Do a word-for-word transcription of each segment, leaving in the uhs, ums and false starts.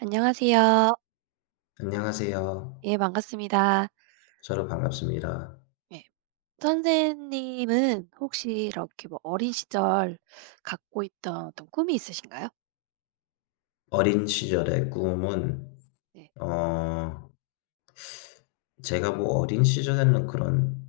안녕하세요. 안녕하세요. 예 반갑습니다. 서로 반갑습니다. 네. 선생님은 혹시 이렇게 뭐 어린 시절 갖고 있던 어떤 꿈이 있으신가요? 어린 시절의 꿈은 네. 어 제가 뭐 어린 시절에는 그런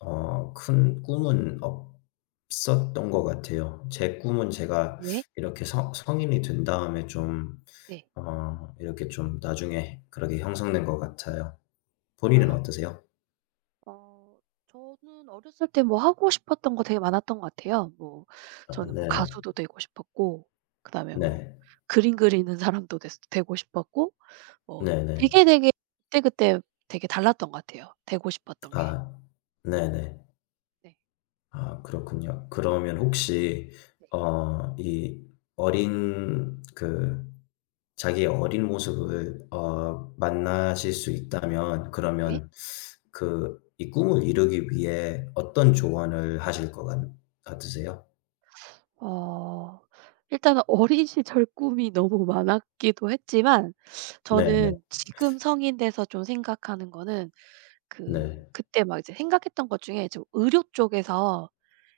어 큰 꿈은 없었던 것 같아요. 제 꿈은 제가 네. 이렇게 성 성인이 된 다음에 좀 네. 어 이렇게 좀 나중에 그렇게 형성된 것 같아요. 본인은 아 어떠세요? 어 저는 어렸을 때 뭐 하고 싶었던 거 되게 많았던 것 같아요. 뭐 어 저는 뭐 네네. 가수도 되고 싶었고 그다음에 뭐 네. 그림 그리는 사람도 됐 되고 싶었고 뭐 네네. 되게, 되게 그때그때 되게 달랐던 것 같아요, 되고 싶었던 게. 아 네네. 네. 아 그렇군요. 그러면 혹시 어 이 어린 그 자기의 어린 모습을 어 만나실 수 있다면 네. 그러면 그 이 꿈을 이루기 위해 어떤 조언을 하실 것 같 같으세요? 어. 일단은 어린 시절 꿈이 너무 많았기도 했지만 네네. 네. 저는 지금 성인 돼서 좀 생각하는 거는 그 네. 그때 막 이제 생각했던 것 중에 좀 '의료 쪽에서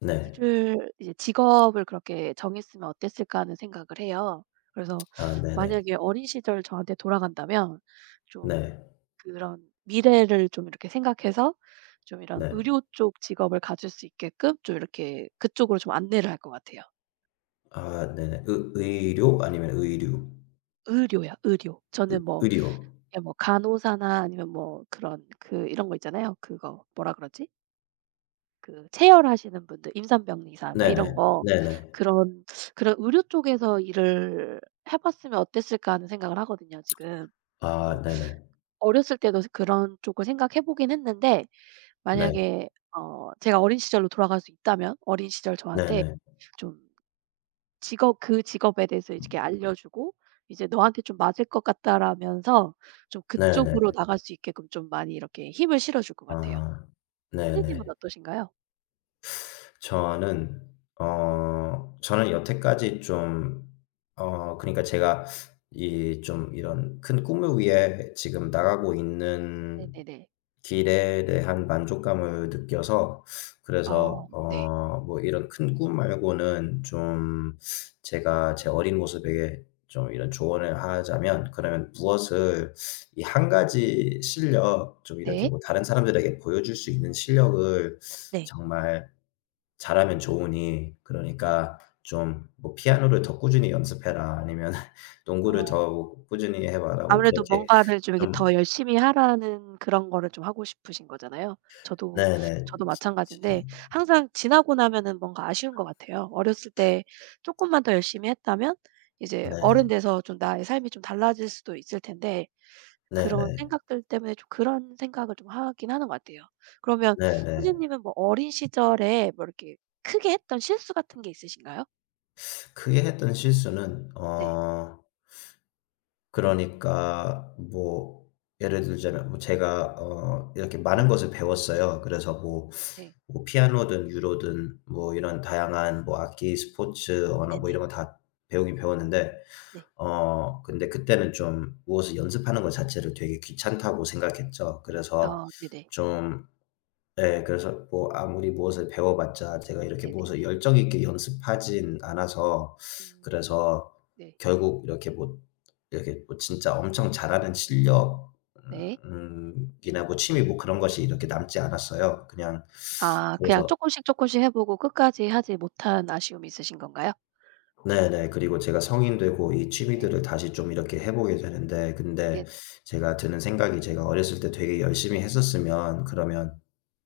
네. 일을 이제 직업을 그렇게 정했으면 어땠을까.' 하는 생각을 해요. 그래서 아 네네. 만약에 어린 시절 저한테 돌아간다면 좀 네. 네. 그런 미래를 좀 이렇게 생각해서 좀 이런 네. 의료 쪽 직업을 가질 수 있게끔 좀 이렇게 그쪽으로 좀 안내를 할 것 같아요. 아 네네. 의 의료 아니면 의류? 의료요, 의료. 저는 뭐 의료. 그냥 뭐 간호사나 아니면 뭐 그런 그 이런 거 있잖아요. 그거 뭐라 그러지? 그 체열하시는 분들, 임산병리사 막 네네. 이런 거 네네. 그런 그런 의료 쪽에서 일을 해 봤으면 어땠을까 하는 생각을 하거든요, 지금. 아 그래서 네네. 어렸을 때도 그런 쪽을 생각해 보긴 했는데 네. 만약에 어 제가 어린 시절로 돌아갈 수 있다면 어린 시절 저한테 네네. 좀 직업 그 직업에 대해서 이렇게 알려주고 이제 "너한테 좀 맞을 것 같다."라면서 좀 네네. 그쪽으로 나갈 수 있게끔 좀 많이 이렇게 힘을 실어줄 것 같아요. 아. 선생님은 네네. 어떠신가요? 저는 어 저는 여태까지 좀 어 그러니까 제가 이 좀 이런 큰 꿈을 위해 지금 나가고 있는 네네네. 길에 대한 만족감을 느껴서 그래서 어 네. 어 뭐 이런 큰 꿈 말고는 좀 제가 제 어린 모습에게 좀 이런 조언을 하자면 그러면 무엇을 이 한 가지 실력 좀 이렇게 네. 뭐 다른 사람들에게 보여줄 수 있는 실력을 네. 정말 잘하면 좋으니 네. 그러니까 좀 뭐 "피아노를 더 꾸준히 연습해라." 아니면 "농구를 어 더 뭐 꾸준히 해 봐라." 뭐 아무래도 그렇게 뭔가를 좀 이렇게 좀 더 열심히 하라는 그런 거를 좀 하고 싶으신 거잖아요. 저도 네네. 저도 지 제 마찬가지인데 항상 지나고 나면은 뭔가 아쉬운 것 같아요. 어렸을 때 쪼끔만 더 열심히 했다면 이제 어른 네. 돼서 좀 나의 삶이 좀 달라질 수도 있을 텐데 그런 네네. 생각들 때문에 좀 그런 생각을 좀 하긴 하는 것 같아요. 그러면 네네. 선생님은 뭐 어린 시절에 뭐 이렇게 크게 했던 실수 같은 게 있으신가요? 크게 했던 실수는 네. 어 그러니까 뭐 예를 들자면 뭐 제가 어 이렇게 네. 많은 것을 배웠어요. 그래서 뭐 네. 뭐 피아노든 유로든 뭐 이런 다양한 뭐 악기, 스포츠, 언어 뭐 네네. 이런 거 다 배우긴 배웠는데 네. 어 근데 그때는 좀 무엇을 연습하는 것 자체를 되게 귀찮다고 생각했죠. 그래서 어 네네. 좀 예. 그래서 뭐 아무리 무엇을 배워 봤자 제가 이렇게 네네네. 무엇을 열정 있게 연습하진 않아서 음. 그래서 네. 결국 이렇게 뭐 이렇게 뭐 진짜 엄청 잘하는 실력 네. 음 이나 뭐 취미 뭐 그런 것이 이렇게 남지 않았어요. 그냥 아 그냥 그래서 쪼끔씩 쪼끔씩 해 보고 끝까지 하지 못한 아쉬움이 있으신 건가요? 네네. 그리고 제가 성인 되고 이 네. 취미들을 다시 좀 이렇게 해 보게 되는데 근데 네네. 제가 드는 생각이 제가 어렸을 때 되게 열심히 했었으면 그러면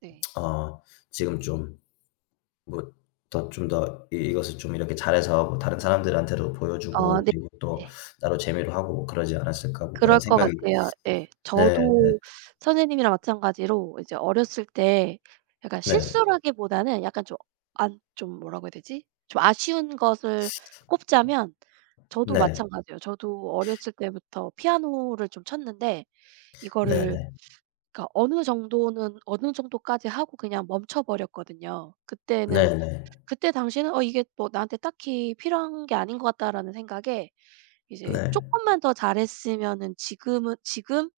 네. 어 지금 좀 뭐 더 좀 더 이 이것을 좀 이렇게 잘해서 뭐 다른 사람들한테도 어 보여주고 네. 그리고 또 네. 나로 재미로 하고 뭐 그러지 않았을까 뭐 그런 그럴 것 생각이 같아요. 예. 네 네 저도 선생님이랑 마찬가지로 이제 어렸을 때 약간 네 실수라기보다는 약간 좀 안 좀 뭐라고 해야 되지? 좀 아쉬운 것을 꼽자면 저도 네. 마찬가지예요. 저도 어렸을 때부터 피아노를 좀 쳤는데 이거를 네네. 그러니까 어느 정도는 어느 정도까지 하고 그냥 멈춰 버렸거든요. 그때는 네네. 그때 당시에는 '어 이게 뭐 나한테 딱히 필요한 게 아닌 것 같다.'라는 생각에 이제 네. 쪼끔만 더 잘했으면은 지금은 지금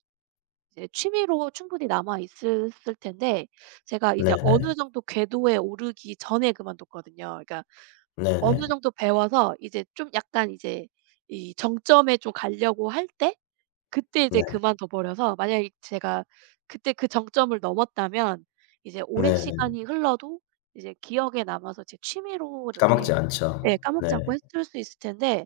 이제 취미로 충분히 남아 있었을 텐데 제가 이제 네네. 어느 정도 궤도에 오르기 전에 그만뒀거든요. 그러니까 어느 네네. 정도 배워서 이제 좀 약간 이제 이 정점에 좀 가려고 할 때 그때 이제 네. 그만둬 버려서 만약에 제가 그때 그 정점을 넘었다면 이제 오랜 네네. 시간이 흘러도 이제 기억에 남아서 제 취미로 까먹지 이렇게 않죠. 예 까먹지 않고 네. 했을 수 있을 텐데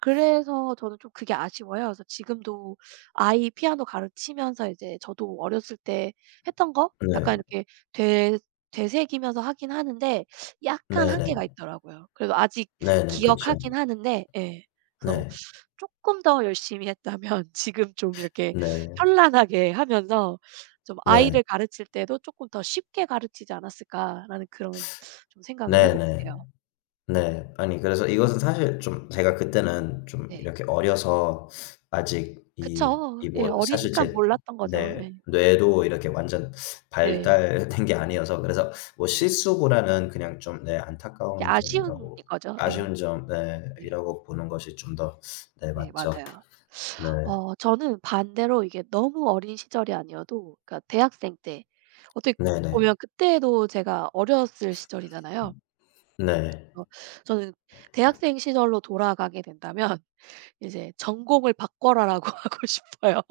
그래서 저는 좀 그게 아쉬워요. 그래서 지금도 아이 피아노 가르치면서 이제 저도 어렸을 때 했던 거 약간 네. 이렇게 되 되새기면서 하긴 하는데 약간 네네. 한계가 있더라고요. 그래도 아직 네네. 그쵸. 기억하긴 하는데 예. 그래서 네. 쪼끔 더 열심히 했다면 지금 좀 이렇게 네. 현란하게 하면서 좀 네. '아이를 가르칠 때도 쪼끔 더 쉽게 가르치지 않았을까.'라는 그런 좀 생각을 해 보게 네네. 돼요. 네. 아니 그래서 이것은 사실 좀 제가 그때는 좀 네. 이렇게 어려서 아직 이 이 그쵸. 예 뭐 사실 어리니까 제 몰랐던 거죠. 네 예. 뇌도 이렇게 완전 네. 발달된 게 아니어서 그래서 뭐 네. 실수보다는 그냥 좀 네 이게 안타까운 아쉬운 점이라고 거죠. 아쉬운 예. 점 네 네. 이라고 보는 것이 좀 더 네 네. 맞죠. 맞아요. 네. 어 저는 반대로 이게 너무 어린 시절이 아니어도 그러니까 대학생 때 어떻게 네네. 보면 그때도 제가 어렸을 시절이잖아요. 네. 그래서 저는 대학생 시절로 돌아가게 된다면 이제 '전공을 바꿔라.'라고 하고 싶어요.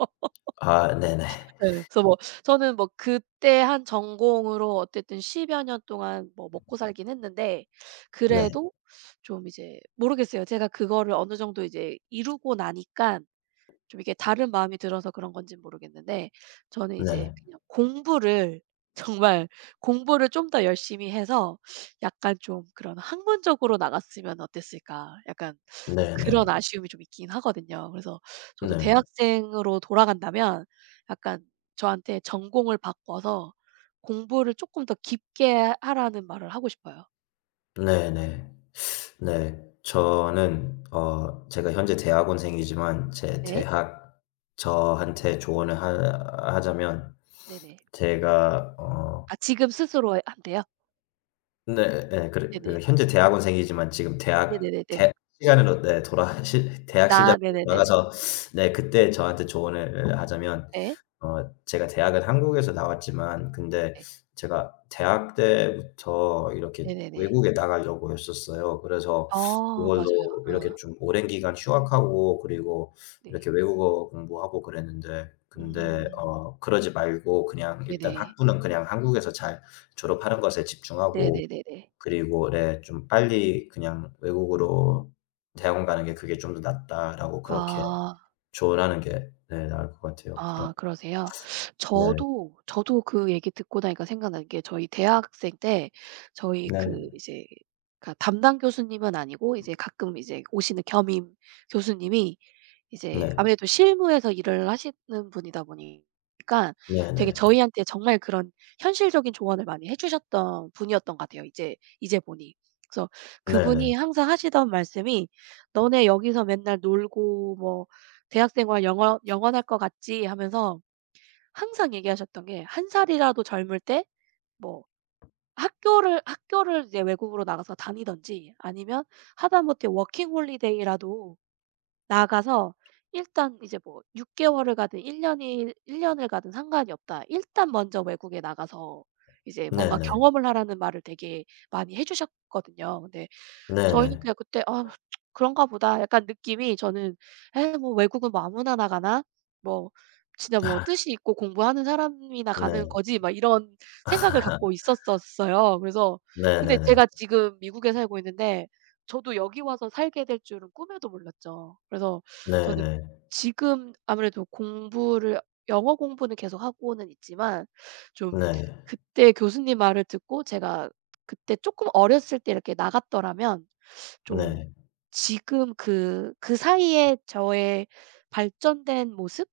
아 네네. 예. 그래서 뭐 저는 뭐 그때 한 전공으로 어쨌든 십여 년 동안 뭐 먹고 살긴 했는데 네. 그래도 좀 이제 모르겠어요. 제가 그거를 어느 정도 이제 이루고 나니깐 좀 이게 다른 마음이 들어서 그런 건는 모르겠는데 저는 이제 네. 그냥 공부를 정말 공부를 좀 더 열심히 해서 약간 좀 그런 '학문적으로 나갔으면 어땠을까.' 약간 좀 네네. 그런 아쉬움이 좀 있긴 하거든요. 그래서 저도 네. 대학생으로 돌아간다면 약간 저한테 전공을 바꿔서 공부를 조금 더 깊게 하라는 말을 하고 싶어요. 네네. 네. 저는 어 제가 현재 대학원생이지만 제 네. 대학 저한테 조언을 하 하자면 네네. 제가 어 아 지금 스스로 한테요? 네. 예. 그래 네네. 그 현재 대학원생이지만 지금 대학 대 네네네네. 시간으로 네 돌아 시 대학 시작으로 나 네네네네. 돌아가서 네 그때 저한테 조언을 하자면 네. 어 제가 대학은 한국에서 나왔지만 근데 네. 제가 대학 때부터 이렇게 네네네. 외국에 나가려고 했었어요. 그래서 아 맞아요. 그걸로 이렇게 어. 좀 오랜 기간 휴학하고 그리고 네. 이렇게 외국어 공부하고 그랬는데 근데 음. 어 그러지 말고 그냥 일단 네네. 학부는 그냥 한국에서 잘 졸업하는 것에 집중하고 네네네네. 그리고 네 좀 빨리 그냥 "외국으로 대학원 가는 게 그게 좀 더 낫다."라고 그렇게 아. 조언하는 게 네 나을 것 같아요. 그런 아 그러세요? 네. 저도 저도 그 얘기 듣고 나니까 생각난 게 저희 대학생 때 저희 네. 그 이제 그러니까 담당 교수님은 아니고 이제 가끔 이제 오시는 겸임 교수님이 이제 네. 아무래도 실무에서 일을 하시는 분이다 보니까 되게 네네. 저희한테 정말 그런 현실적인 조언을 많이 해 주셨던 분이었던 것 같아요 이제 이제 보니. 그래서 네네. 그분이 항상 하시던 말씀이 "너네 여기서 맨날 놀고 뭐 대학 생활 영원 영원할 것 같지?" 하면서 항상 얘기하셨던 게 한 살이라도 젊을 때 뭐 학교를 학교를 이제 외국으로 나가서 다니든지 아니면 하다못해 워킹 홀리데이라도 나가서 일단 이제 뭐 육 개월 개월을 가든 일 년 년이 일 년 년을 가든 상관이 없다. 일단 먼저 외국에 나가서 이제 뭔가 네네. 경험을 하라는 말을 되게 많이 해 주셨거든요. 근데 저희는 네네. 그냥 그때 '아 그런가 보다.' 약간 느낌이 저는 '에이 뭐 외국은 뭐 아무나 나가나? 뭐 진짜 뭐 뜻이 있고 공부하는 사람이나 가는 네. 거지.' 막 이런 생각을 갖고 있었었어요. 그래서 근데 네네네. 제가 지금 미국에 살고 있는데 저도 여기 와서 살게 될 줄은 꿈에도 몰랐죠. 그래서 저는 네네. 지금 아무래도 공부를 영어 공부는 계속 하고는 있지만 좀 네. 그때 교수님 말을 듣고 제가 그때 쪼끔 어렸을 때 이렇게 나갔더라면 좀 네. 지금 그 그 사이에 저의 발전된 모습?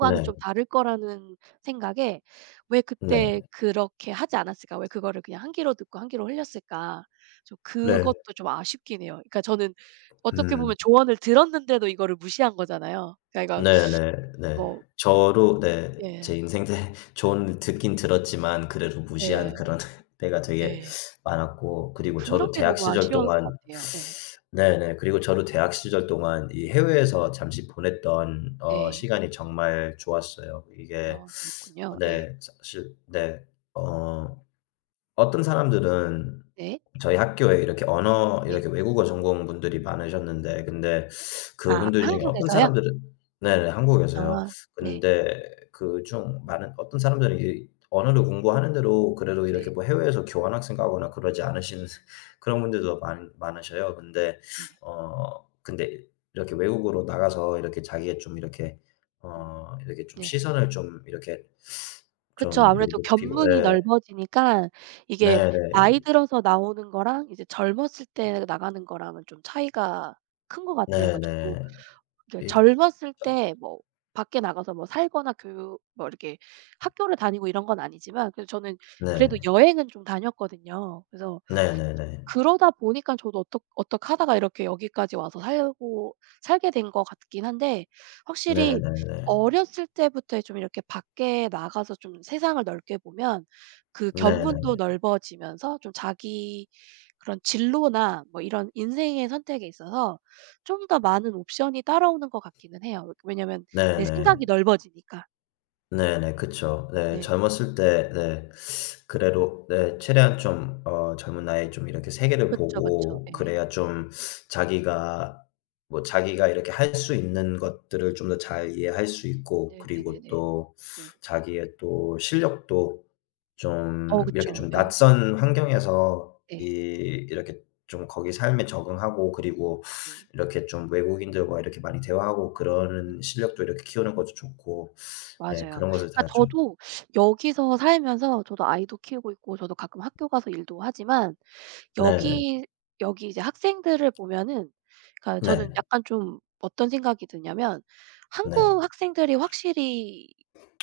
네. 네. 좀 다를 거라는 생각에 '왜 네. 그때 그렇게 하지 않았을까? 왜 그거를 그냥 한 귀로 듣고 한 귀로 흘렸을까?' 좀 네. 그것도 좀 아쉽긴 해요. 그러니까 저는 어떻게 음. 보면 조언을 들었는데도 이거를 무시한 거잖아요. 그러니까 이거 네네네. 뭐 저로 네 제 예. 인생때 조언을 듣긴 들었지만 그래도 무시한 예. 그런 때가 되게 예. 많았고 그리고 저도 그런 게 대학 너무 시절 아쉬운 것 동안 같아요. 예. 네네. 그리고 저도 대학 시절 동안 이 해외에서 잠시 보냈던 어 네. 시간이 정말 좋았어요. 이게 아 그랬군요. 예. 네 사실 네. 어 어떤 사람들은 네. 저희 학교에 이렇게 언어 네. 이렇게 외국어 전공 분들이 많으셨는데 근데 아 그분들 중에 어떤 한국에서요? 사람들은 네네 한국에서요. 아 네. 근데 그 중 많은 어떤 사람들은 이 언어를 공부하는 대로 그래도 네네. 이렇게 뭐 해외에서 교환학생 가거나 그러지 않으 네. 신 네. 그런 네. 분들도 많 많으셔요. 근데 네. 어 근데 이렇게 외국으로 나가서 이렇게 자기의 좀 이렇게 음 음, 어 이렇게 좀 네. 시선을 좀 이렇게 그쵸. 좀 이렇게 아무래도 높이고 견문이 예. 넓어지니까 이게 네네. 나이 들어서 나오는 거랑 이제 젊었을 때 나가는 거랑은 좀 차이가 큰 것 같아요. 그러니까 저도 네네. 이게 이 젊었을 때 뭐 밖에 나가서 뭐 살거나 교육 뭐 이렇게 학교를 다니고 이런 건 아니지만 그래도 저는 그래도 네. 여행은 좀 다녔거든요. 그래서 네네네. 그러다 보니까 저도 어떡 어떡하다가 이렇게 여기까지 와서 살고 살게 된 것 같긴 한데 확실히 네네네. 어렸을 때부터 좀 이렇게 밖에 나가서 좀 세상을 넓게 보면 그 네네. 견문도 넓어지면서 좀 자기 그런 진로나 뭐 이런 인생의 선택에 있어서 좀 더 많은 옵션이 따라오는 것 같기는 해요. 왜냐면 내 생각이 네네. 넓어지니까. 네네. 그쵸. 네. 네. 젊었을 때 네 그래도 네 네. 최대한 좀 어 젊은 나이에 좀 이렇게 세계를 그쵸, 그쵸. 보고 예. 그래야 좀 자기가 뭐 자기가 이렇게 할 수 있는 것들을 좀 더 잘 이해할 수 있고 그리고 네네네네. 또 네. 자기의 또 실력도 어 좀 이렇게 그쵸. 좀 예. 네. 낯선 환경에서 네. 이 이렇게 좀 거기 삶에 적응하고 그리고 네네. 이렇게 좀 외국인들과 이렇게 많이 대화하고 그러는 실력도 이렇게 키우는 것도 좋고 네 맞아요. 그런 것을 그러니까 다 좀 저도 여기서 살면서 저도 아이도 키우고 있고 저도 가끔 학교 가서 일도 하지만 네네. 여기 여기 이제 학생들을 보면은 그러니까 저는 네. 약간 좀 어떤 생각이 드냐면 네. 한국 학생들이 확실히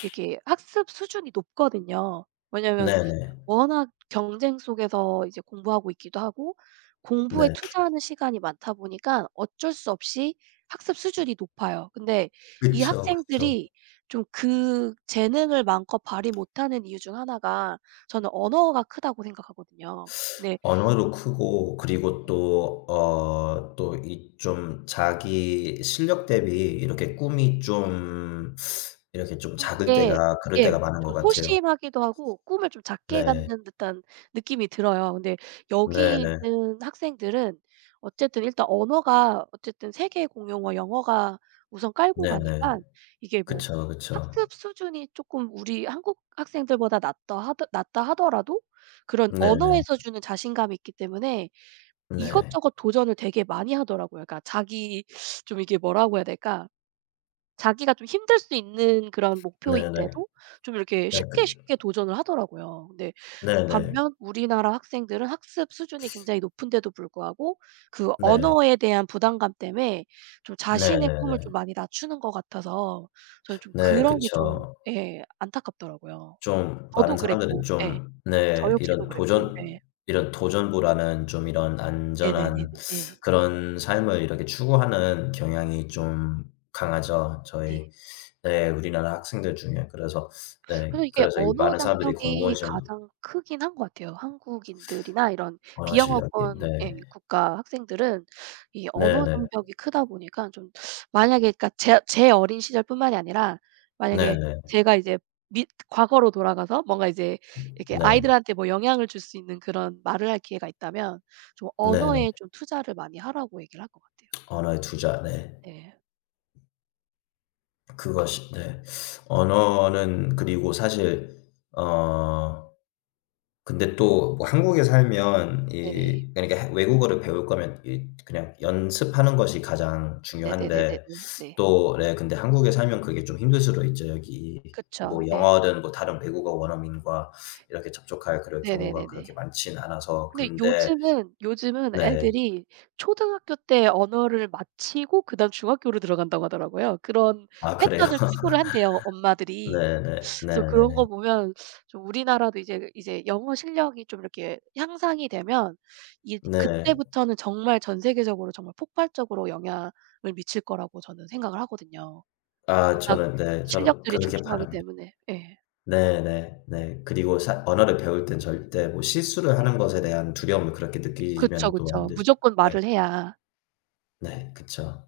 이렇게 학습 수준이 높거든요. 왜냐면 네네. 워낙 경쟁 속에서 이제 공부하고 있기도 하고 공부에 네. 투자하는 시간이 많다 보니까 어쩔 수 없이 학습 수준이 높아요. 근데 이 그쵸, 그쵸. 학생들이 좀 그 재능을 마음껏 발휘 못하는 이유 중 하나가 저는 언어가 크다고 생각하거든요. 네. 언어도 크고 그리고 또 어 또 이 좀 자기 실력 대비 이렇게 꿈이 좀 이렇게 좀 좀 작을 이렇게 때가 그럴 때가 예 많은 좀 것 같아요. 소심하기도 하고 꿈을 좀 작게 네. 갖는 듯한 느낌이 들어요. 근데 여기 네네. 있는 학생들은 어쨌든 일단 언어가 어쨌든 세계 공용어 영어가 우선 깔고 네네. 가니까 이게 뭐 그쵸, 그쵸. 학습 수준이 쪼끔 우리 한국 학생들보다 낮다 하더 낮다 하더라도 그런 네네. 언어에서 주는 자신감이 있기 때문에 네. 이것저것 도전을 되게 많이 하더라고요. 그러니까 자기 좀 이게 뭐라고 해야 될까? 자기가 좀 힘들 수 있는 그런 네네. 목표인데도 좀 이렇게 네 쉽게 그 쉽게 도전을 하더라고요. 근데 네네. 반면 우리나라 학생들은 학습 수준이 굉장히 높은데도 불구하고 그 네. 언어에 대한 부담감 때문에 좀 자신의 꿈을 좀 네네네. 많이 낮추는 것 같아서 저는 좀 네 그런 게 좀 그쵸. 예 안타깝더라고요. 좀 저도 많은 사람들은 그랬고 예. 좀 저 네 역시도 이런 그랬고 도전 예. 이런 도전부라는 좀 이런 네네네네 안전한 네. 그런 삶을 이렇게 추구하는 경향이 좀 강하죠. 네. 저희 네 우리나라 학생들 중에. 그래서 그래서 네 이게 그래서 이 언어 많은 사람들이 공무원 장벽이 시험도 가장 크긴 한 것 같아요. 한국인들이나 이런 공원 실력이 네. 비영어권 의 국가 학생들은 이 언어 네네. 장벽이 크다 보니까 좀 만약에 그러니까 제 제 어린 시절뿐만이 아니라 만약에 네네. 제가 이제 미, 과거로 돌아가서 뭔가 이제 이렇게 네. 아이들한테 뭐 영향을 줄 수 있는 그런 말을 할 기회가 있다면 좀 네네. 언어에 좀 투자를 많이 하라고 얘기를 할 것 같아요. 언어의 투자 네. 네. 그것이 네. 언어는 그리고 사실 어 근데 또뭐 한국에 살면 네네. 이 그러니까 해 외국어를 배울 거면 이 그냥 연습하는 것이 가장 중요한데 네네네네네. 네. 또 네 근데 한국에 살면 그게 좀 힘들 수도 있죠. 여기 뭐 그쵸. 예. 영어든 뭐 다른 외국어 원어민과 이렇게 접촉할 그런 경우가 네네네네. 그렇게 많진 않아서 근데 근데 요즘은 요즘은 네. 애들이 초등학교 때 언어를 마치고 그다음 중학교로 들어간다고 하더라고요. 그런 아 그래요? 패턴을 추구를 한대요, 엄마들이. 네네. 그래서 네네. 그런 네. 거 보면 좀 우리나라도 이제 이제 영어 실력이 좀 이렇게 향상이 되면 이 네. 그때부터는 정말 전 세계적으로 정말 폭발적으로 영향을 미칠 거라고 저는 생각을 하거든요. 아 워낙 저는 네 저도 그 실력들이 렇게 출중하기 바랍니다. 때문에. 예. 네네. 네. 네. 그리고 사 언어를 배울 땐 절대 뭐 실수를 네. 하는 것에 대한 두려움을 그렇게 그쵸, 느끼면 또 안 그쵸. 되죠. 무조건 네. 말을 해야 네. 그쵸.